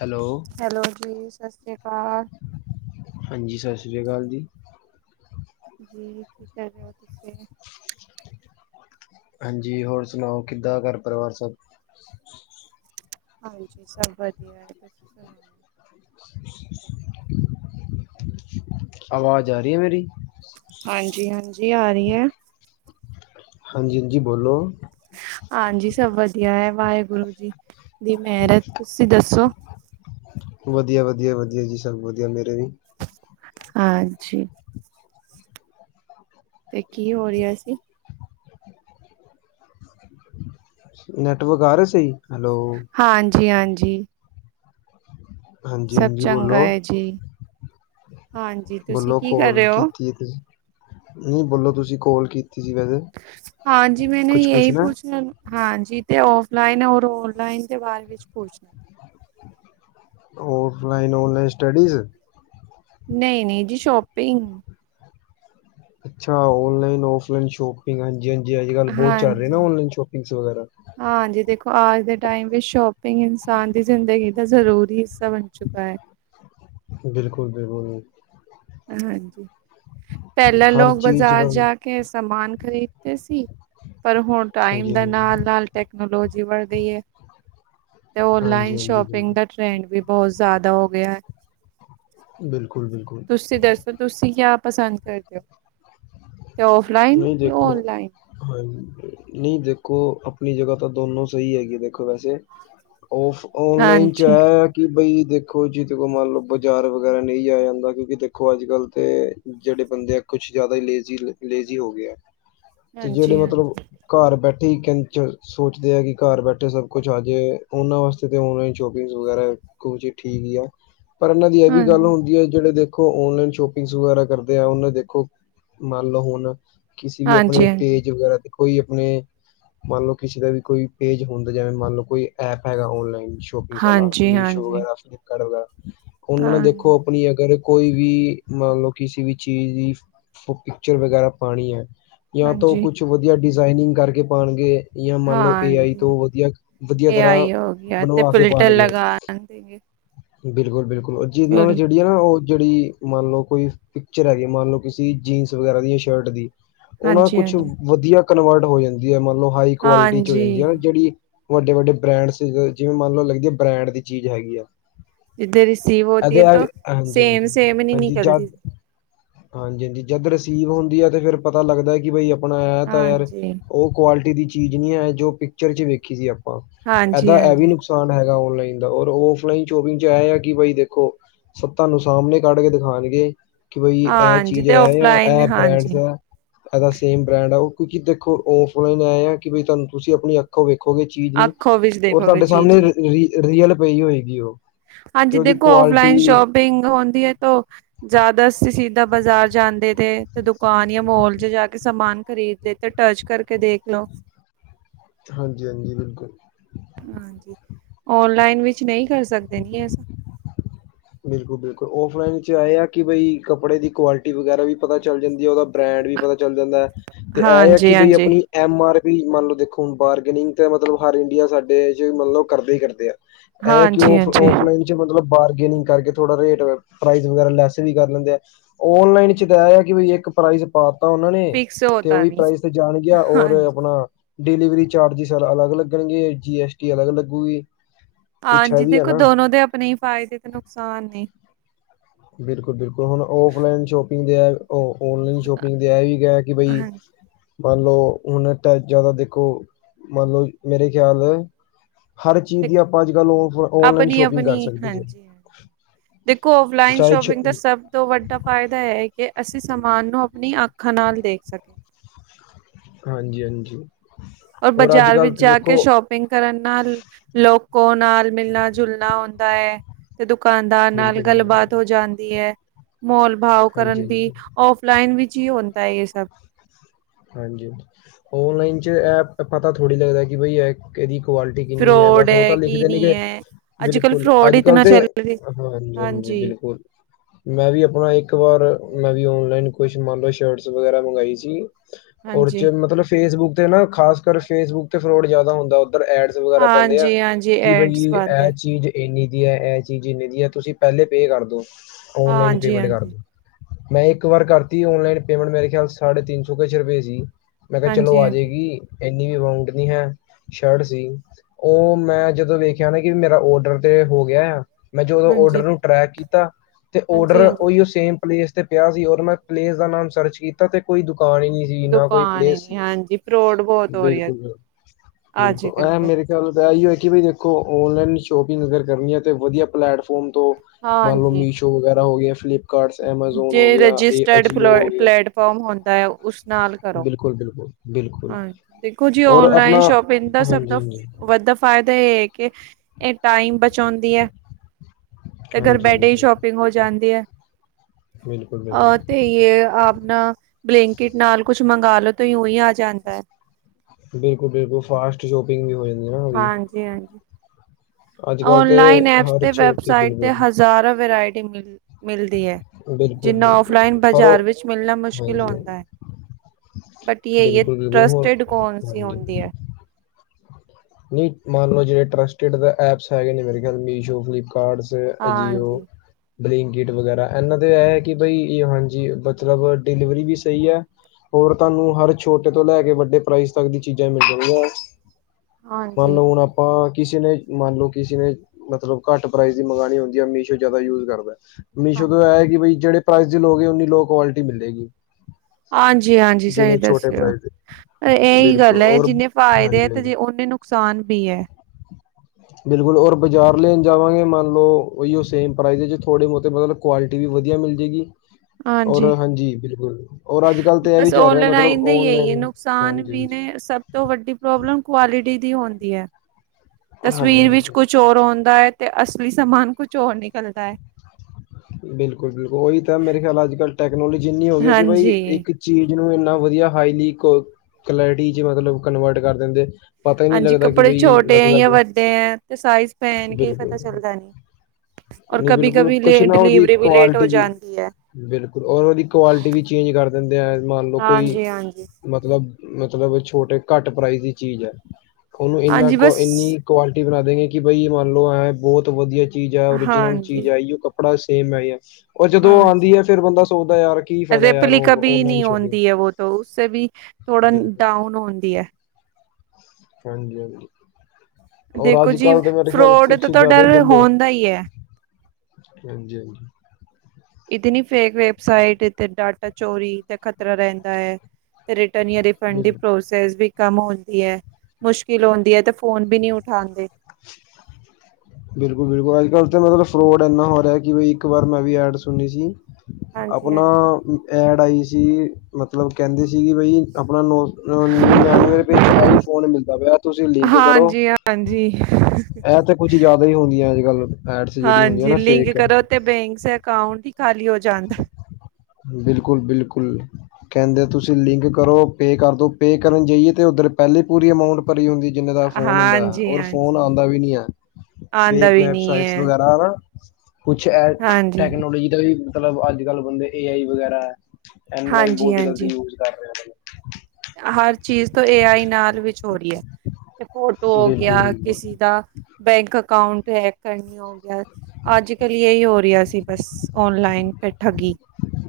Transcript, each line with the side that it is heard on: left: Hello
right: hello ਜੀ ਸਤਿ ਸ਼੍ਰੀ ਅਕਾਲ।
left: ਹਾਂਜੀ ਸਤਿ ਸ਼੍ਰੀ ਅਕਾਲ ਜੀ।
right: ਜੀ ਕੀ ਕਰ ਰਹੇ ਹੋ ਤੁਸੀਂ।
left: ਹਾਂਜੀ ਹੋਰ ਸੁਣਾਓ ਕਿੱਦਾਂ ਘਰ ਪਰਿਵਾਰ ਸਭ।
right: ਹਾਂਜੀ ਸਭ ਵਧੀਆ ਹੈ ਤੁਸੀਂ ਸੁਣਾਓ
left: ਆਵਾਜ਼ ਆ ਰਹੀ ਹੈ ਮੇਰੀ
right: ਹਾਂਜੀ ਹਾਂਜੀ ਆ ਰਹੀ ਹੈ
left: ਹਾਂਜੀ-ਹਾਂਜੀ ਬੋਲੋ
right: ਹਾਂਜੀ ਸਭ ਵਧੀਆ ਹੈ ਵਾਹਿਗੁਰੂ ਜੀ ਦੀ ਮਿਹਰ ਹੈ ਤੁਸੀਂ ਦੱਸੋ [unintelligible]
left: ਵਧੀਆ-ਵਧੀਆ- ਵਧੀਆ ਜੀ ਸਭ ਵਧੀਆ ਮੇਰੇ ਵੀ
right: ਹਾਂਜੀ ਜੀ ਤੇ ਕੀ ਹੋ ਰਿਹਾ ਸੀ
left: ਨੈਟਵਰਕ ਆ ਰਿਹਾ ਸਹੀ ਹੈਲੋ
right: ਜੀ ਹਾਂਜੀ
left: ਹਾਂਜੀ
right: ਸਭ
left: ਹਾਂਜੀ
right: ਚੰਗਾ
left: ਬੋਲੋ
right: ਹੈ ਜੀ ਹਾਂਜੀ ਤੁਸੀਂ
left: ਬੋਲੋ
right: ਕੀ ਕਰ
left: ਕੋਲ
right: ਰਹੇ ਹੋ
left: ਕੀਤੀ ਹੈ ਤੁਸੀ ਨਹੀਂ ਬੋਲੋ ਤੁਸੀਂ ਕੋਲ ਕੀਤੀ ਸੀ ਵੈਸੇ
right: ਹਾਂਜੀ ਮੈਨੂੰ ਇਹੀ ਪੁੱਛਣਾ ਹਾਂਜੀ ਤੇ ੳਫਲਾਈਨ ਤੇ ੳਨਲਾਈਨ ਦੇ ਬਾਰੇ ਵਿੱਚ ਪੁੱਛਣਾ
left: ਔਫਲਾਈਨ ਔਨਲਾਈਨ ਸਟੱਡੀਜ਼
right: ਨਹੀ ਨਹੀ ਜੀ ਸ਼ੋਪਿੰਗ
left: ਅੱਛਾ ਔਨਲਾਈਨ ਔਫਲਾਈਨ ਸ਼ੋਪਿੰਗ ਹਾਂਜੀ ਹਾਂਜੀ ਜੇ ਅੱਜ ਕੱਲ੍ਹ ਬਹੁਤ ਚੱਲ ਰਹੇ ਨਾ
right: ਹਾਂਜੀ
left: ਔਨਲਾਈਨ ਸ਼ੋਪਿੰਗ ਵਗੈਰਾ
right: ਹਾਂਜੀ ਦੇਖੋ ਆਜ ਦੇ ਟਾਇਮ ਵਿੱਚ ਸ਼ੋਪਿੰਗ ਇਨਸਾਨ ਦੀ ਜ਼ਿੰਦਗੀ ਦਾ ਜ਼ਰੂਰੀ ਹਿੱਸਾ ਬਣ ਚੁੱਕਾ ਹੈ [unintelligible]
left: ਬਿਲਕੁਲ- ਬਿਲਕੁਲ
right: ਹਾਂਜੀ ਪਹਿਲਾਂ
left: ਹਰ
right: ਲੋਕ
left: ਚੀਜ਼
right: ਬਾਜ਼ਾਰ
left: ਬੰ-
right: ਜਾ ਕੇ ਸਮਾਨ ਖਰੀਦ ਦੇ ਸੀ ਪਰ ਹੁਣ ਟਾਈਮ
left: ਹਾਂਜੀ
right: ਦੇ
left: ਹਾਂਜੀ
right: ਨਾਲ ਨਾਲ ਟੈਕਨੋਲੋਜੀ ਮੈਂ ਗਈ ਦੇਈਏ ਤੇ ਓਨਲਾਈਨ
left: ਹਾਂਜੀ, ਹਾਂਜੀ
right: ਸ਼ੋਪਿੰਗ
left: ਬਿਲਕੁਲ,
right: ਦਾ ਟ੍ਰੈਂਡ ਵੀ ਬਹੁਤ ਜ਼ਿਆਦਾ ਹੋ ਗਿਆ ਹੈ
left: ਬਿਲਕੁਲ- ਬਿਲਕੁਲ
right: ਤੁਸੀ ਦੱਸੋ ਤੁਸੀ ਕਿਆ ਪਸੰਦ ਕਰਦੇ ਹੋ ਤੇ ਔਫਲਾਈਨ ਤੇ ਔਨਲਾਈਨ
left: ਨਹੀ ਦੇਖੋ ਆਪਣੀ ਜਗ੍ਹਾ ਤਾਂ ਦੋਨੋ ਸਹੀ ਹੈਗੀ ਵੈਸੇ ਫ ਔਨਲਾਈਨ ਚ
right: ਹਾਂਜੀ,
left: ਆ ਕਿ ਬਈ ਦੇਖੋ ਜਿਦੇ ਕੋ ਮੰਨ ਲਓ ਬਾਜ਼ਾਰ ਵਗੈਰਾ ਨਹੀ ਜਾਇਆ ਜਾਂਦਾ ਕਿਉਂਕਿ ਦੇਖੋ ਅੱਜ ਕੱਲ ਤੇ ਜਿਹੜੇ ਬੰਦੇ ਆ ਕੁੱਛ ਜਾਦਾ ਈ ਲੇਜ਼ੀ ਲੇਜ਼ੀ ਹੋ ਗਿਆ ਤੇ ਜੇੜ੍ਹੇ ਮਤਲਬ
right: ਹਾਂਜੀ-ਹਾਂਜੀ,
left: ਘਰ ਬੈ ਠੀਕ ਕਹਿੰ ਚ ਸੋਚਦੇ ਆ ਕਿ ਘਰ ਬੈਠੇ ਸਭ ਕੁੱਛ ਆਜੇ ਉਨਾਂ ਵਾਸਤੇ ਤੇ ਔਨਲਾਈਨ ਸ਼ੋਪਿੰਗ ਵਗੈਰਾ ਕੁਝ ਜੀ ਠੀਕ ਈ ਐ ਪਰ ਏਨਾਂ ਦੀ ਏ ਵੀ ਗੱਲ
right: ਹਾਂਜੀ।
left: ਹੁੰਦੀ ਐ ਜਿਵੇਂ ਦੇ ਦੇਖੋ ਓਨਲਾਈਨ ਸ਼ੋਪਿੰਗਜ ਵਗੈਰਾ ਕਰਦੇ ਆ ਓ ਨੇ ਦੇਖੋ ਮੰਨ ਲਓ ਹੁਣ ਕਿਸੇ ਵੀ ਆਪਣੇ
right: ਹਾਂਜੀ-ਹਾਂਜੀ,
left: ਪੇਜ ਵਗੈਰਾ ਤੇ ਕੋਈ ਆਪਣੇ ਮੰਨ ਲੋ ਕਿਸੇ ਦਾ ਵੀ ਕੋਈ ਪੇਜ ਹੁੰਦਾ ਜੈਵੇ ਮੰਨ ਲੋ ਕੋਈ ਐਪ ਹੈਗਾ ਓਨਲਾਈਨ ਸ਼ੋਪਿੰਗ ਆਲਾ ਮੀਸ਼ੋ
right: ਹਾਂਜੀ-ਹਾਂਜੀ, ਹਾਂਜੀ,
left: ਵਗੈਰਾ ਫਲਿਪਕਾਰਟ ਵਗੈਰਾ ਓਨੂੰ ਨਾ ਨ
right: ਹਾਂਜੀ, ਹਾਂਜੀ।
left: ਦੇਖੋ ਆਪਣੀ ਅਗਰ ਕੋਈ ਵੀ ਮੰਨ ਲੋ ਕਿਸੇ ਵੀ ਚੀਜ਼ ਦੀ ਪਿਕਚਰ ਵਗੈਰਾ ਪਾਣੀ ਐ ਜਾਂ ਤਾਂ
right: ਹਾਂਜੀ
left: ਕੁੱਛ ਵਧੀਆ ਡਿਜ਼ਾਇਨਿੰਗ ਕਰਕੇ ਪਾਣਗੇ ਜਾਂ ਮੰਨ ਲੋ ਏ ਆਈ
right: ਹਾਂਜੀ ਹਾਂਜੀ
left: ਤੋਂ ਵਧੀਆ-ਵਧੀਆ
right: ਏ
left: ਤਰ੍ਹਾਂ
right: ਆਈ ਹੋ ਗਿਆ ਤੇ
left: ਬਣਵਾ ਕੇ
right: ਫਿਲਟਰ
left: ਪਾਣਗੇ।
right: ਲਗਾ ਦੇਗੇ
left: ਬਿਲਕੁੱਲ-ਬਿਲਕੁੱਲ ਓ ਜੀ ਨਾਲ
right: ਫਿਰ
left: ਜਿਹੜੀਆਂ ਨਾ ਓ ਜਿਹੜੀ ਮੰਨ ਲੋ ਕੋਈ ਪਿਕਚਰ ਹੈਗੀ ਮੰਨ ਲੋ ਕਿਸੀ ਜੀਨਸ ਵਗੈਰਾ ਦੀ ਜਾਂ ਸ਼ਰਟ ਦੀ ਓਨਾਂ
right: ਹਾਂਜੀ
left: ਕੁੱਛ
right: ਹਾਂਜੀ
left: ਵਧੀਆ ਕਨਵਰਟ ਹੋ ਜਾਂਦੀ ਐ ਮਤਲਬ ਹਾਈ ਕੁਆਲਿਟੀ ਚ ਹੋ ਜਾਂਦੀ ਐ ਨਾ
right: ਹਾਂਜੀ
left: ਜੇੜੀ ਵੱਡੇ ਵੱਡੇ ਬ੍ਰੈਂਡਸ ਜਿਵੇਂ ਮੰਨ ਲੋ ਲੱਗਦੀ ਬ੍ਰੈਂਡ ਦੀ ਚੀਜ਼ ਹੈਗੀ ਆ
right: ਜਿੱਦੇ ਰਿਸੀਵ ਹੋਤੀ ਹੈ
left: ਇੱਧਰ ਆ
right: ਤਾਂ
left: ਕੇ [unintelligible]
right: ਸੇਮ ਸੇਮ ਨਹੀਂ
left: ਹਾਂਜੀ-ਹਾਂਜੀ-ਹਾਂਜੀ ਜ
right: ਨਿਕਲਦੀ
left: ਹਾਂਜੀ-ਹਾਂਜੀ ਜਦ ਰਿਸੀਵ ਹੁੰਦੀ ਆ ਤੇ ਫੇਰ ਪਤਾ ਲੱਗਦਾ ਕਿ ਬਈ ਆਪਣਾਇਆ ਤਾਂ ਯਾਰ
right: ਹਾਂਜੀ
left: ਓ ਕੁਆਲਿਟੀ ਦੀ ਚੀਜ਼ ਨੀ ਹੈ ਜੋ ਪਿਕਚਰ ਚ ਵੇਖੀ ਸੀ ਆਪ ਆਪਾਂ
right: ਹਾਂਜੀ
left: ਏਦਾ ਐ ਵੀ
right: ਹਾਂਜੀ
left: ਨੁਕਸਾਨ ਹੈਗਾ online [unintelligible] the or offline shopping ਚ, ਏ, ਹੈ। ਕਿ ਬਾਈ ਦੇਖੋ ਸਬ ਤਾਣੁ ਸਾਮਣੇ ਕੱਢ ਕੇ ਦਿਖਾਣਗੇ। ਕੇ ਬਾਈ, ਐ
right: ਹਾਂਜੀ
left: ਚੀਜ਼
right: ਤੇ
left: ਐ ਆ।
right: ਔਫਲਾਈਨ
left: ਐ ਬਰਾਂਡਜ਼
right: ਹਾਂਜੀ
left: ਐ। ਏਦਾ ਸੇਮ ਬ੍ਰੈਂਡ ਆ। ਓ ਕਿਉਂਕਿ ਦੇਖੋ, ਓਫਲਾਈਨ ਐ, ਆ। ਕੀ, ਬਈ ਤੁਹਾਨੂੰ, ਤੁਸੀਂ ਆਪਣੀ ਅੱਖੋਂ ਵੇਖ- ਖੋਗੇ ਚੀਜ਼ ਨੂੰ।
right: ਅੱਖੋਂ ਵਿੱਚ
left: ਔਰ,
right: ਦੇਖੋਗੇ
left: ਤੁਹਾਡੇ
right: ਜੀ
left: ਸਾਮਣੇ
right: ਜੀ
left: ਰੀ, ਰੀਅਲ ਪਈ ਹੋਏਗੀ ਓ।
right: ਹਾਂਜੀ। ਦੇਖੋ ਓਫਲਾਈਨ ਸ਼ੋਪਿੰਗ ਹੁੰਦੀ ਐ। ਤੋ, ਜਾਦਾ [unintelligible] ਜਿੱਦਾ, ਬਾਜ਼ਾਰ ਜਾਂਦੇ ਤੇ, ਤੇ ਦੁਕਾਨ ਜਾਂ ਮੋਲ ਚ ਜਾ ਕੇ, ਸਮਾਨ ਖਰੀਦ ਦੇ, ਤੇ ਟਚ ਕਰਕੇ ਦੇਖ ਲੋ। [unintelligible]
left: ਹਾਂਜੀ-ਹਾਂਜੀ, ਬਿਲਕੁੱਲ।
right: ਹਾਂਜੀ। ਓਨਲਾਈਨ ਵਿੱਚ, ਨਈ ਕਰ ਸਕਦੇ ਜੀ। ਅਸੀਂ। [unintelligible]
left: ਬਿਲਕੁੱਲ- ਬਿਲਕੁੱਲ। ਔਫਲਾਈਨ ਚ ਐ ਆ, ਕਿ ਬਈ ਕੱਪੜੇ ਦੀ, ਕੁਆਲਿਟੀ ਵਗੈਰਾ, ਵੀ ਪਤਾ ਚੱਲ ਜਾਂਦੀ। ਓਦਾ ਬ੍ਰੈਂਡ ਵੀ, ਪਤਾ ਚੱਲ ਜਾਂਦਾ। ਤੇ, ਏ, ਐ,
right: ਹਾਂਜੀ
left: ਕੀ, ਬਈ
right: ਹਾਂਜੀ
left: ਆਪਣੀ ਐਮ ਆਰ ਵੀ, ਮੰਨ ਲੋ, ਦੇਖੋ, ਹੁਣ ਬਾਰਗਨਿੰਗ ਤਾਂ, ਮਤਲਬ ਹਰ ਇੰਡੀਆ, ਸਾਡੇ ਚ ਮਤਲਬ ਕਰਦੇ ਈ ਕਰਦੇ ਆ। ਐ ਈ ਕੀ,
right: ਹਾਂਜੀ ਹਾਂਜੀ
left: ਓਫਲਾਈਨ ਚ, ਮਤਲਬ ਬਾਰਗੇਨਿੰਗ ਕਰਕੇ। ਥੋੜਾ ਰੇਟ, ਪ੍ਰਾਈਜ਼ ਵਗੈਰਾ ਲੈਸ ਵੀ, ਕਰ ਲੈਂਦੇ ਆ। ਔਨਲਾਈਨ ਚ ਤਾਂ, ਐ ਕੀ ਵੀ, ਇੱਕ ਪ੍ਰਾਈਜ਼ ਪਾ ਤਾਂ ਓਨਾਂ ਨੇ,
right: ਫਿਕਸ
left: ਤੇ
right: ਹੋਤਾ
left: ਓਹੀ
right: ਨਹੀਂ
left: ਪ੍ਰਾਈਜ਼ ਤੇ, ਜਾਣ ਗਿਆ। ਔਰ
right: ਹਾਂਜੀ
left: ਆਪਣਾ ਡਿਲੀਵਰੀ ਚਾਰਜਿਸ ਅਲੱਗ ਲੱਗਣਗੇ, ਜੀ ਐੱਸ ਟੀ ਅਲੱਗ ਲਗੁਗੀ।
right: ਹਾਂਜੀ। ਦੇਖੋ, ਦੋਨੋ ਦੇ, ਆਪਣੇ ਈ ਫਾਇਦੇ, ਤੇ ਨੁਕਸਾਨ ਨੇ।
left: ਬਿਲਕੁੱਲ- ਬਿਲਕੁੱਲ, ਹੁਣ ਔਫਲਾਈਨ ਸ਼ੋਪਿੰਗ, ਦੇ ਐ ਓ ਓਨਲਾਈਨ ਸ਼ੋਪਿੰਗ ਦੇ, ਐ ਵੀਗੇ ਕਿ ਬਈ
right: ਹਾਂਜੀ
left: ਮੰਨ ਲੋ, ਹੁਣ ਤਾਂ, ਜਾਂਦਾ ਦੇਖੋ। ਮੰਨ ਲੋ ਮੇਰੇ ਖਿਆਲ ਹਰ ਚੀਜ਼ ਦੀ, ਆਪਾਂ ਅੱਜ ਕੱਲ ਔਫ- ਓਨਲਾਈਨ
right: ਆਪਣੀ
left: ਸ਼ੋਪਿੰਗ ਕਰ
right: ਆਪਣੀ
left: ਸਕਦੇ ਜੇ।
right: ਫਲਾਈਨ
left: ਚਾਹੇ ਛ
right: ਸ਼ੋਪਿੰਗ ਦਾ, ਸਭ ਤੋਂ ਵੱਡਾ, ਫਾਇਦਾ ਐ ਕਿ ਅਸੀਂ, ਸਮਾਨ ਨੂੰ, ਆਪਣੀ ਅੱਖਾਂ, ਨਾਲ ਦੇਖ ਸਕੇ
left: ਹਾਂਜੀ-ਹਾਂਜੀ।
right: ਔਰ, ਬਾਜ਼ਾਰ ਵਿੱਚ, ਜਾ ਕੇ ਸ਼ੋਪਿੰਗ ਕਰਨ ਨਾਲ। ਲੋਕੋ ਨਾਲ, ਮਿਲਣਾ- ਜੁਲਣਾ ਹੁੰਦਾ ਐ। ਤੇ, ਦੁਕਾਨਦਾਰ ਨਾਲ,
left: ਬਿਲਕੁਲ ਬਿਲਕੁਲ
right: ਗੱਲਬਾਤ ਹੋ, ਜਾਂਦੀ ਐ। ਮੋਲ ਬਾਵ
left: ਹਾਂਜੀ
right: ਕਰਨ ਦੀ,
left: ਹਾਂਜੀ
right: ਔਫਲਾਈਨ ਵਿੱਚ ਈ, ਹੁੰਦਾ ਏ ਸਭ।
left: ਹਾਂਜੀ। ਓਨਲਾਈਨ ਚ ਐ ਪਤਾ ਥੋੜੀ, ਲੱਗਦਾ ਕਿ ਬਈ, ਐ ਏਦੀ ਕੁਆਲਿਟੀ ਕਿੰਨੀ ਐ।
right: ਫਰੋਡ
left: ਬਸ, ਓ
right: ਹੈ
left: ਤਾਂ
right: ਕੀ
left: ਲਿਖਦੇ
right: ਨਹੀਂ
left: ਨੇਗੇ।
right: ਹੈ ਅੱਜ ਕੱਲ
left: ਬਿਲਕੁੱਲ,
right: ਫਰੋਡ
left: ਅੱਜ ਕੱਲ
right: ਇਤਨਾ
left: ਤੇ,
right: ਚੱਲ ਰਿਹਾ
left: ਹਾਂਜੀ- ਹਾਂਜੀ। ਬਿਲਕੁੱਲ। ਮੈਂ ਵੀ, ਆਪਣਾ ਇੱਕ ਵਾਰ ਮੈਂ, ਵੀ ਓਨਲਾਈਨ ਕੁਛ, ਮੰਨ ਲਓ, ਸ਼ਰਟਸ ਵਗੈਰਾ ਮੰਗਾਈ ਸੀ। ਓਰ ਚ
right: ਹਾਂਜੀ
left: ਮਤਲਬ ਫੇਸਬੁੱਕ ਤੇ ਨਾ ਖਾਸ ਕਰ, ਫੇਸਬੁੱਕ ਤੇ ਫਰੋਡ, ਜ਼ਿਆਦਾ ਹੁੰਦਾ। ਅੱਛਾ ਜੀ। ਐਡਸ, ਵਗੈਰਾ ਪਾਉਂਦੇ ਆ।
right: ਹਾਂਜੀ ਹਾਂਜੀ
left: ਕਿ ਬਈ,
right: ਐਡਸ ਪਾਂਦੇ
left: ਇਹ
right: ਆ।
left: ਚੀਜ਼ ਇੰਨੀ। ਇਹ ਚੀਜ਼ ਇਨੇ ਦੀ ਹੈ। ਤੁਸੀਂ ਪਹਿਲੇ ਪੇ ਕਰਦੋ, ਓਨਲਾਈਨ
right: ਹਾਂਜੀ
left: ਪੇਮੈਂਟ
right: ਹਾਂਜੀ
left: ਕਰਦੋ। ਮੈਂ, ਇੱਕ ਵਾਰ, ਕਰਤੀ ਓਨਲਾਈਨ ਪੇਮੈਂਟ, ਮੇਰੇ ਖਿਆਲ ਸਾਢੇ ਤਿੰਨ ਸੌ, ਕੁਛ ਰੁਪਏ ਸੀ। ਮੈਂ ਕਿਹਾ, ਚਲੋ
right: ਹਾਂਜੀ ਹਾਂਜੀ
left: ਆਜਏਗੀ। ਇੰਨੀ ਵੀ ਅਮਊਂਡ ਦੀਆਂ ਸ਼ਰਟ ਸੀ। ਉਹ ਮੈਂ ਜਦੋਂ, ਵੇਖਿਆ ਨਾ ਕਿ ਮੇਰਾ ਔਡਰ ਤੇ। ਹਾਂਜੀ। ਹੋ ਗਿਆ ਆ। ਮੈਂ ਜਦਦੋਂ ਔਡਰ
right: ਹਾਂਜੀ
left: ਨੂੰ ਟਰੈਕ ਕੀਤਾ, ਤੇ ਔਡਰ
right: ਹਾਂਜੀ ਹਾਂਜੀ
left: ਉਹੀ ਉਹ ਸੇਮ। ਪਲੇਸ ਤੇ ਪਿਆ ਸੀ। ਔਰ ਮੈਂ ਪਲੇਸ ਦਾ ਨਾਮ ਸਰਚ ਕੀਤਾ, ਤੇ ਕੋਈ ਦੁ- ਆਣੀ ਨੀ ਸੀ, ਨਾ ਕੋਈ
right: ਦੁਕਾਨ ਹੀ
left: ਪਲੇਸ
right: ਨੀ
left: ਸੀ
right: ਹਾਂਜੀ ਫਰੋਡ ਬਹੁਤ ਹੋ ਰਿਹਾ
left: ਬਿਲਕੁਲ-ਬਿਲਕੁਲ।
right: ਅੱਜ
left: ਬਿਲਕੁਲ,
right: ਕੱਲ
left: ਐ
right: ਤਾਂ
left: ਮੇਰੇ, ਖਿਆਲ ਤਾਂ ਆਈ ਹੋ। ਕਿ ਬਾਈ ਦੇਖੋ, ਔਨਲਾਈਨ ਸ਼ੋਪਿੰਗ, ਅਗਰ ਕਰਨੀ ਹੈ। ਤਾਂ ਵਧੀਆ, ਪਲੈਟਫੋਮ। ਮੰਨ ਲਓ
right: ਹਾਂਜੀ
left: ਮੀਸ਼ੋ, ਵਗੈਰਾ ਹੋ ਗਿਆ। ਫਲਿਪ-
right: ਜੇ ਰਜਿਸਟਰਡ,
left: ਹੋ ਗਿਆ
right: ਪਲੇਟਫਾਰਮ ਹੁੰਦਾ। ਉਸ ਨਾਲ ਕਰੋ।
left: ਬਿਲਕੁਲ ਬਿਲਕੁਲ ਬਿਲਕੁਲ
right: ਹਾਂ, ਦੇਖੋ ਜੀ
left: ਔਰ
right: ਓਨਲਾਈਨ
left: ਆਪਣਾ
right: ਸ਼ੋਪਿੰਗ ਦਾ ਸਭ।
left: ਹਾਂਜੀ ਹਾਂਜੀ
right: ਵੱਾ ਫਾਇਦਾ ਇਹ ਹੈ। ਕੇ, ਇਹ, ਟਾਈਮ ਬਚਾਉਂਦੀ ਹੈ। ਤੇ, ਘਰ
left: ਹਾਂਜੀ
right: ਬੈਡੇ ਹੀ
left: ਹਾਂਜੀ
right: ਸ਼ੋਪਿੰਗ ਹੋ, ਜਾਂਦੀ ਹੈ।
left: ਬਿਲਕੁਲ ਬਿਲਕੁਲ
right: ਅਹ, ਤੇ ਇਹ, ਆਪ ਨਾ, ਬਲੈਂਕਟ ਨਾਲ, ਕੁਛ ਮੰਗਾ ਲੋ। ਤੋਂ, ਹੀ ਉਹੀ, ਆ ਜਾਂਦਾ ਹੈ।
left: ਬਿਲਕੁਲ ਬਿਲਕੁ ਫਾਸਟ ਸ਼ੌਪਿੰਗ ਵੀ ਹੋਏ ਜਾਂਦੀ ਹ।
right: ਹਾਂ ਜੀ ਹਾਂਜੀ।
left: ਅੱਜ ਕੱਲ ਤੇ
right: ਆਨਲਾਈਨ ਐਪਸ
left: ਹਰ
right: ਤੇ
left: ਛੋਟੀ
right: ਵੈੱਬਸਾਈਟ ਤੇ
left: ਬਿਲਕੁਲ
right: ਹਜ਼ਾਰ ਵਰਾਇਟੀ ਮਿਲਦੀ ਹੈ
left: ਬਿਲਕੁਲ
right: ਜਿੰਨਾ
left: ਬਿਲਕੁਲ
right: ਆਫਲਾਈਨ
left: ਪਰ
right: ਬਾਜ਼ਾਰ
left: ਉਹ
right: ਵਿੱਚ ਮਿਲਣਾ ਮੁਸ਼ਕਿਲ ਆਉਂਦਾ ਹੈ। ਹਾਂਜੀ ਆਹ ਗਲ ਹੈ। ਬਟ ਯ ਯ
left: ਬਿਲਕੁਲ ਬਿਲਕੁਲ ਹੋਰ
right: ਟਰੱਸਟਡ ਕੌਣ ਸੀ
left: ਹਾਂਜੀ
right: ਹੁੰਦੀ ਹੈ।
left: ਨਹੀਂ ਮੰਨ ਲਓ ਜਿਹੜੇ ਟੱਸਟਡ ਐਪਸ ਹੈਗੇ ਨੇ ਮੇਰੇ ਖਿਆਲ ਮੀਸ਼ੋ ਫਲਿਪਕਾਰਟ। ਬ ਅ ਜਿਓ।
right: ਹਾਂਜੀ
left: ਹਾਂਜੀ। ਬਲਿੰਕ ਗੇਟ ਵਗੈਰਾ ਇਹਨਾਂ ਦੇ ਇਹ ਹੈ ਕਿ ਬਈ ਇਹ ਹਾਂਜੀ ਮਤਲਬ ਡਲੀਵਰੀ ਵੀ ਸਹੀ ਹੈ। ਹੋਰ ਤੁਹਾਨੂੰ ਹਰ ਛੋਟੇ ਤੋਂ ਲੈ ਕੇ ਵੱਡੇ ਪ੍ਰਾਈਜ਼ ਤੱਕ ਦੀ ਚੀਜ਼ਾਂ ਮਿਲ ਜਾਣੀਆਂ।
right: ਹਾਂਜੀ
left: ਮੰਨਲਬ ਹੁਣ ਆਪਾਂ। ਕਿਸੇ ਨੇ ਮੰਨ ਲਓ ਕਿਸੇ ਨੇ ਮਤਲਬ ਘੱਟ ਪ੍ਰਾਈਜ਼ ਦੀ ਮੰਗਉਣੀ ਹੁੰਦੀ ਹੈ ਮੀਸ਼ੋ ਜ਼ਿਆਦਾ ਯੂਜ ਕਰਦਾ। ਮੀਸ਼ੋ
right: ਹਾਂ
left: ਤੋਂ ਇਹ ਹੈ ਕਿ ਬਈ ਜਿਹੜੇ ਪ੍ਰਾਈਜ਼ ਦੇ ਲੋਗੇ ਉਨੀ ਲੋਅ ਕੁਆਲਿਟੀ ਮਿਲੇਗੀ।
right: ਹਾਂਜੀ ਹਾਂਜੀ ਸਹੀ
left: ਜਿਹਨੇ ਛੋਟੇ
right: ਦੱਸਿਓ।
left: ਪ੍ਰਾਈਸ ਦੇ
right: ਇਹੀ
left: ਬਿਲਕੁਲ
right: ਗੱਲ ਹੈ
left: ਔਰ
right: ਜਿੰਨੇ ਫਾਇਦੇ
left: ਹਾਂਜੀ
right: ਹੈ
left: ਹਾਂਜੀ
right: ਤੇੇ ਓਨੇ ਨੁਕਸਾਨ ਵੀ ਹੈ।
left: ਬਿਲਕੁਲ ਔਰ ਬਾਜ਼ਾਰ ਲੈਣ ਜਾਵਾਂਗੇ ਮੰਨ ਲਓ ਉਹੀਓ ਸੇਮ ਪ੍ਰਾਈਸ ਥੋੜੇ ਬਹੁਤੇ ਮਤਲਬ ਕੁਆਲਿਟੀ। ਵੀ ਵਧੀਆ ਮਿਲ ਜਾਏਗੀ। ਔਰ ਹਾਂਜੀ ਬਿਲਕੁਲ ਔਰ ਅੱਜਕਲ ਤਾਂ ਇਹ ਵੀ
right: ਬਸ
left: ਚੱਲ ਰਿਹਾ ਮਤਲਬ
right: ਔਨਲਾਈਨ ਦੇ ਯਹੀ ਹੈ
left: ਓਨਲਾਈਨ
right: ਨੁਕਸਾਨ
left: ਹਾਂਜੀ।
right: ਵੀ
left: ਹਾਂਜੀ
right: ਨੇ ਸਭ ਤੋਂ ਵੱਡੀ ਪ੍ਰੋਬਲਮ ਕੁਆਲਿਟੀ। ਹੁੰਦੀ ਹੈ
left: ਹਾਂਜੀ
right: ਤਸਵੀਰ ਵਿੱਚ
left: ਹਾਂਜੀ
right: ਕੁਛ ਹੋਰ ਹੁੰਂਦਾ ਹੈ। ਤੇ ਅਸਲੀ ਸਮਾਨ ਕੁਛ ਹੋਰ ਨਿਕਲਦਾ ਹੈ।
left: ਬਿਲਕੁਲ ਬਿਲਕੁਲ ਉਹੀ ਤਾਂ ਮੇਰੇ ਖਿਆਲ ਅੱਜ ਕੱਲ ਟੈਕਨੋਲੋਜੀ ਇੰਨੀ ਹੋ ਗ ਹੈ ਕਿ ਬਾਈ
right: ਹਾਂਜੀ,
left: ਇੱਕ ਚੀਜ਼ ਜਿਹਨੂੰ ਇੰਨਾ ਵਧੀਆ ਹਾਈਲੀ ਕੋ ਕਲੈਰਿਟੀ 'ਚ ਮਤਲਬ ਕਨਵਰਟ ਕਰ ਦਿੰਦੇ ਹਾਂਜੀ ਐਵੇਂ ਹੀ ਆ।
right: ਹਾਂਜੀ ਕੱਪੜੇ ਛੋਟੇ ਹੈ ਜਾਂ ਵੱਡੇ ਹੈ ਤੇ ਸਾਈਜ਼ ਪਹਿਨ ਕੇ ਪਤਾ
left: ਬਿਲਕੁਲ
right: ਚੱਲਦਾ ਨੀ ਹਾਂਜੀ ਸਾਈਜ਼ ਦਾ ਪਹਿਣ ਕੇ ਪਤਾ ਲੱਗਦਾ ਹੈਗਾ। ਔਰ
left: ਨਹੀਂ
right: ਕਭੀ
left: ਬਿਲਕੁਲ
right: ਕਭੀ
left: ਕੁਛ
right: ਲ
left: ਨਾ ਉਹਦੀ
right: ਡਲੀਵਰੀ ਵੀ ਲੇਟ ਹੋ
left: ਕੁਆਲਿਟੀ ਵੀ
right: ਜਾਂਦੀ ਹੈ।
left: ਬਿਲਕੁਲ ਔਰ ਉਹਦੀ ਕੁਆਲਿਟੀ ਵੀ ਚੇਂਜ ਕਰ ਦਿੰਦੇ ਆ ਮੰਨ ਲਓ ਕੋਈ
right: ਹਾਂਜੀ, ਹਾਂਜੀ।
left: ਮਤਲਬ। ਹਾਂਜੀ ਫੋਟੋ ਚੇ ਤੱਕ ਅੱਛੀ ਕੁਆਲਿਟੀ ਦਿਖਦੀ ਹੈਗੀ। ਮਤਲਬ ਛੋਟੇ ਘੱਟ ਪ੍ਰਾਈਜ਼ ਦੀ ਚੀਜ਼ ਹੈ ਉਹਨੂੰ ਇਨਾ
right: ਹਾਂਜੀ
left: ਕੁ
right: ਬਸ,
left: ਇੰਨੀ ਕੁਆਲਿਟੀ। ਬਣਾ ਦਗੇ ਕਿ ਬਈ ਮੰਨ ਲ ਲੋਓ ਐਂ ਬਹੁਤ ਵਧੀਆ ਚੀਜ਼ ਹੈ ਓਰੀਜਨਲ ਚੀਜ਼
right: ਹਾਂਜੀ,
left: ਹੈ ਕੱਪੇ ਹਾਂਜੀ। ਕੱਪੜਾ ਸੇਮ ਹੈ। ਉਹ ਜਦੋਂ ਉਹ ਆਉਂਦੀ
right: ਹਾਂਜੀ।
left: ਹੈ ਫਿਰ ਬੰਦਾ ਸੋਚਦਾ ਯਾਰ ਕੀ ਫਾਇਦਾ ਯਾਰ
right: ਰਿਪਲੀ ਕਭੀ
left: ਓਨਲਾਈਨ
right: ਨਹੀਂ
left: ਸ਼ੋਪਿੰਗ।
right: ਹੁੰਦੀ ਹੈ ਵੋ ਤੋ ਉਸਸੇ ਵੀ ਥੋੜਾ
left: ਦਾ ਬਿਲਕੁਲ
right: ਡਾਊਨ ਹੁੰਦੀ ਹੈ।
left: ਹਾਂਜੀ ਹਾਂਜੀ। ਔਰ
right: ਦੇਖੋ
left: ਅਜ
right: ਜੀ
left: ਕੱਲ ਤਾਂ ਮੇਰੇ ਖਿਆਲ
right: ਫਰੋਡ
left: ਕੁਛ
right: ਦਾ ਤਾਂ
left: ਜ਼ਿਆਦਾ ਹੀ
right: ਡਰ
left: ਬੰਦੇ।
right: ਹੋਂਦਾ ਹੀ ਹੈ।
left: ਹਾਂਜੀ ਹਾਂਜੀ।
right: ਇਤਨੀ ਫੇਕ ਵੈਬਸਾਈਟ ਅਤੇ ਡਾਟਾ ਚੋਰੀ ਦਾ ਖ਼ਤਰਾ ਰਹਿੰਦਾ ਹੈ। ਤੇ ਰਿਟਰਨ ਜਾਂ ਰਿਫੰਡ ਦੀ
left: ਬਿਲਕੁਲ
right: ਪ੍ਰੋਸੈਸ ਵੀ। ਕੰਮ ਹੁੰਦੀ ਹੈ ਮੁਸ਼ਕਿਲ ਆਉਂਦੀ ਹੈ ਤੇ ਫੋਨ ਵੀ ਨਹੀ ਉਠਾਉਂਦੇ।
left: ਬਿਲਕੁਲ ਬਿਲਕੁਲ ਅੱਜ ਕੱਲ ਤੇ ਮਤਲਬ ਫਰੋਡ ਇਨਾ ਹੋਆ। ਇਹ ਕਿ ਬਈ ਇੱਕ ਵਾਰ ਮੈਂ ਵੀ ਐਡ ਸੁਣੀ ਸੀ।
right: ਹਾਂਜੀ
left: ਆਪਣਾ
right: ਹਾਂਜੀ।
left: ਐਡ ਆਈ ਸੀ। ਜੀ ਮਤਲਬ ਕਹਿੰਦੇ ਸੀ ਕਿ ਬਈ ਆਪਣਾ ਨਨਿਆਵੇਂ ਰੁਪਏ ਵਿੱਚ ਆਈ ਫੋਨ ਮਿਲਦਾ ਪਿਆ ਤੁਸੀਂ ਲਿੰਕ ਕਰੋ।
right: ਹਾਂਜੀ ਹਾਂਜੀ
left: ਇਹ ਤਾਂ ਕੁੱਛ ਜ਼ਿਆਦਾ ਹੀ ਹੁੰਦੀ ਹੈ ਅੱਜ ਕੱਲ। ਐਡਸ ਜਿਹੜੀ ਹੁੰਦੀਆਂ
right: ਹਾਂਜੀ
left: ਨਾ
right: ਲਿੰਕ
left: ਫੇਕ
right: ਕਰੋ ਤੇ ਬੈਂਕਸ ਅਕਾਉਂਟ ਹੀ ਖਾਲੀ ਹੋ ਜਾਂਣ।
left: ਬਿਲਕੁਲ ਬਿਲਕੁਲ। ਕਹਿੰਦੇ ਤੁਸੀਂ ਲਿੰਕ ਕਰੋ ਪੇ ਕਰਦੋ ਪੇ ਕਰਨ ਜਾਈਏ ਤੇ ਉੱਧਰ ਪਹਿਲੇ ਪੂਰੀ ਅਮਾਊਂਟ ਭਰੀ ਹੁੰਦੀ। ਜਿੰਨੇ ਦਾ ਫੋਨ ਹੁੰਦਾ
right: ਹਾਂਜੀ
left: ਫੋਨ
right: ਹਾਂਜੀ
left: ਆਉਂਦਾ ਵੀ ਨੀ ਹੈ
right: ਆਉਂਦਾ
left: ਫੇਕ
right: ਵੀ ਨਹੀਂ
left: ਵੈਬਸਾਈਟ
right: ਹੈ
left: ਵਗੈਰਾ ਨਾ। ਕੁਛ ਇਹ
right: ਹਾਂਜੀ।
left: ਟੈਕਨੋਲੋਜੀ ਦਾ ਵੀ ਮਤਲਬ ਅੱਜ ਕੱਲ੍ਹ ਬੰਦੇ ਏ ਆਈ ਵਗੈਰਾ ਹੈ। ਐਨਾਲਾਇਜ
right: ਹਾਂਜੀ
left: ਬਹੁਤ ਗਲਤ
right: ਹਾਂਜੀ
left: ਯੂਜ ਕਰਦੇ ਨੇ।
right: ਹਰ ਚੀਜ਼ ਫੋਟੋ ਹੋ ਗਿਆ
left: ਬਿਲਕੁਲ ਬਿਲਕੁਲ
right: ਕਿਸੇ ਦਾ ਬੈਂਕ ਅਕਾਊਂਟ। ਹੈਂਕ ਕਰਨੀ ਹੋ ਗਿਆ ਅੱਜ ਕੱਲ ਇਹੀ ਹੋ ਰਿਹਾ ਸੀ ਬਸ ਓਨਲਾਈਨ ਬੈ ਠਗੀ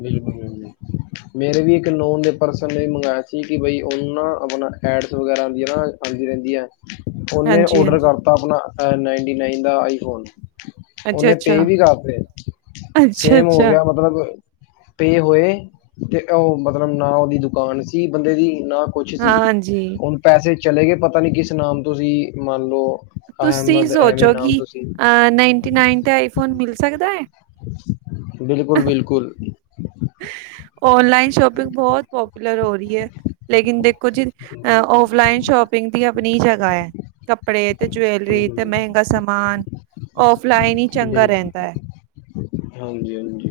left: ਬਿਲਕੁਲ ਬਿਲਕੁਲ। ਮੇਰੇ ਵੀ ਇੱਕ ਲੋਨ ਦੇ ਪਰਸਨ ਨੇ ਵੀ ਮੰਗਵਾਇਆ ਸੀ ਕਿ ਬਈ ਉਹ ਨੂੰ ਨਾ ਆਪਣਾ ਐਡਸ ਵਗੈਰਾ ਆਦੀ ਰਹਿੰਦੀ ਆ ਉਹਨੇ
right: ਹਾਂਜੀ
left: ਔਡਰ
right: ਹਾਂਜੀ
left: ਕਰਤਾ ਆਪਣਾ ਨਾਈਟੀ ਨਾਇਨ ਦਾ ਆਈਫੋਨ।
right: ਅੱਛਾ
left: ਉਹਨੇ
right: ਅੱਛਾ
left: ਪੇ ਵੀ ਕਰਤੇ
right: ਅੱਛਾ
left: ਸੇਮ ਹੋ
right: ਅੱਛਾ
left: ਗਿਆ ਮਤਲਬ ਪੇ ਹੋਏ ਤੇ ਉਹ ਮਤਲਬ ਨਾ ਉਹਦੀ ਦੁਕਾਨ ਸੀ ਬੰਦੇ ਦੀ ਨਾ ਕੁਛ ਸੀ
right: ਹਾਂਜੀ
left: ਹੁਣ ਪੈਸੇ ਚਲੇ ਗਏ ਪਤਾ ਨੀ ਕਿਸ ਨਾਮ ਤੋਂ ਸੀ ਮੰਨ ਲਓ
right: ਤੁਸੀਂ
left: ਅਹਿਮਦ ਐਵੇਂ
right: ਸੋਚੋ
left: ਨਾਮ
right: ਕਿ
left: ਤੋਂ ਸੀ
right: ਅ ਨਾਈਨਟੀ ਨਾਈਨ ਤੇ ਆਈਫੋਨ ਮਿਲ ਸਕਦਾ ਹੈ।
left: ਬਿਲਕੁਲ ਬਿਲਕੁਲ।
right: [inaudible] ਔਨਲਾਈਨ ਸ਼ੋਪਿੰਗ ਬਹੁਤ ਪੋਪੂਲਰ ਹੋ ਰਹੀ ਹੈ ਲੇਕਿਨ ਦੇਖੋ ਜੀ ਔਫਲਾਈਨ ਸ਼ੋਪਿੰਗ ਦੀ ਆਪਣੀ ਜਗ੍ਹਾ ਹੈ ਕੱਪੜੇ ਤੇ ਜੈਲਰੀ ਤੇ
left: ਬਿਲਕੁਲ,
right: ਮਹਿੰਗਾ ਸਮਾਨ। ਔਫਲਾਈਨ ਹੀ ਚੰਗਾ ਰਹਿੰਦਾ ਹੈ।
left: ਹਾਂਜੀ ਹਾਂਜੀ।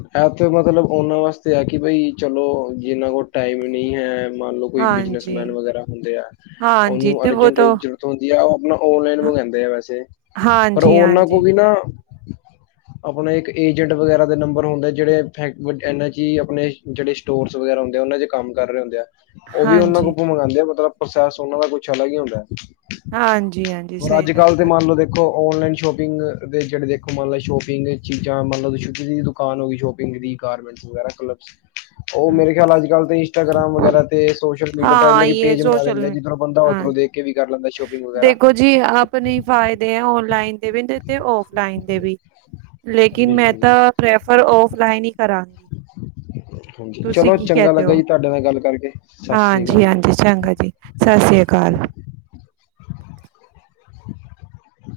left: ਇਹ ਤੇ ਮਤਲਬ ਉਹਨਾਂ ਵਾਸਤੇ ਹੈ ਕਿ ਬਈ ਚਲੋ ਜਿੰਨਾਂ ਕੋਲ ਟਾਈਮ ਨਹੀਂ ਹੈ। ਮੰਨਲਓ ਕੋਈ
right: ਹਾਂਜੀ
left: ਬਿਜਨਸਮੈਨ ਵਗੈਰਾ ਹੁੰਦੇ ਆ
right: ਹਾਂਜੀ
left: ਉਹਨੂੰ
right: ਤੇ ਵੋ
left: ਅਰਜੈਂਟ
right: ਤਾਂ
left: ਜ਼ਰੂਰੀ ਹੁੰਦੀ ਆ ਉਹ ਆਪਣਾ ਓਨਲਾਈਨ
right: ਹਾਂ,
left: ਮੰਗਉਂਦੇ ਆ ਵੈਸੇ ਪਰ
right: ਹਾਂਜੀ
left: ਉਹਨਾਂ
right: ਹਾਂਜੀ
left: ਕੋਲ ਵੀ ਨਾ
right: [inaudible]
left: ਆਪਣਾ ਇੱਕ ਏਜੰਟ ਵਗੈਰਾ ਦੇ ਨੰਬਰ ਹੁੰਦਾ ਜਿਹੜੇ [unintelligible] ਆਪਣੇ ਜਿਹੜੇ ਸਟੋਰ ਵਗੈਰਾ ਕਰਾਉਦੇ ਉਹਨਾਂ ਚ ਕੰਮ ਕਰ ਰਹੇ ਹੁੰਦੇ ਆ। ਉਹ ਵੀ ਉਹਨਾ
right: ਹਾਂਜੀ
left: ਕੋ ਮੰਗਉਂਦੇ ਮਤਲਬ ਪ੍ਰੋਸੈਸ ਉਹਨਾ ਦਾ ਕੁਛ ਅਲੱਗ ਹੀ ਹੁੰਦਾ।
right: ਹਾਂਜੀ ਹਾਂਜੀ
left: ਹੋਰ
right: ਸਹੀ
left: ਅੱਜ ਕੱਲ ਤੇ
right: ਦੱਸਿਆ
left: ਮੰਨ ਲਓ ਦੇਖੋ। ਔਨਲਾਈਨ ਸ਼ੋਪਿੰਗ ਦੇ ਜਿਹੜੇ ਦੇਖੋ ਮੰਨ ਲਉ ਸ਼ੋਪਿੰਗ ਚੀਜ਼ਾਂ ਮੰਨ ਲਉ ਤੁਸਾ ਕਿਸੇ ਦੀ ਦੁਕਾਨ ਹੋ ਗਈ ਸ਼ੋਪਿੰਗ ਦੀ ਗਾਰਮੈਟਸ ਵਗੈਰਾ ਉਹ ਮੇਰੇ ਖਿਆਲ ਅੱਜ ਕਲ ਇੰਸਟਾਗ੍ਰਾਮ ਵਗੈਰਾ ਤੇ ਸੋਸ਼ਲ ਮੀਡੀਆ
right: ਹਾਂ
left: ਤੇ
right: ਇਹ
left: ਪੇਜ ਬਣਾ ਲੇਦੇ
right: ਸੋਸ਼ਲ
left: ਨੇ
right: ਮੀ
left: ਜਦੋਂ ਬੰਦਾ
right: ਹਾਂ
left: ਉਧਰੋ ਦੇਖ ਵੀ ਕਰ ਲੈਂਦਾ ਸ਼ੋਪਿੰਗ ਵਗੈਰਾ
right: ਦੇਖੋ ਜੀ ਆਪਣੇ ਫਾਇਦੇ ਆ ਓਨਲਾਈਨ ਦੇ ਵੀ ਤੇ ਔਫਲਾਈਨ ਦੇ ਵੀ। ਲੇਕਿਨ ਮੈਂ
left: ਬਿਲਕੁਲ ਜੀ
right: ਤਾਂ ਪ੍ਰੈਫਰ ਔਫਲਾਈਨ ਹੀ ਕਰਾਂ।
left: ਹਾਂਜੀ ਚਲੋ ਚੰਗਾ
right: ਕਹਿਤੇ
left: ਲੱਗਾ
right: ਹੋ
left: ਜੀ ਤੁਹਾਡੇ ਨਾਲ ਗੱਲ ਕਰਕੇ। ਸਤਿ ਸ੍ਰੀ
right: ਹਾਂਜੀ
left: ਅਕਾਲ ਜੀ
right: ਹਾਂਜੀ ਚੰਗਾ ਜੀ ਸਤਿ ਸ੍ਰੀ ਅਕਾਲ।
left: [inaudible]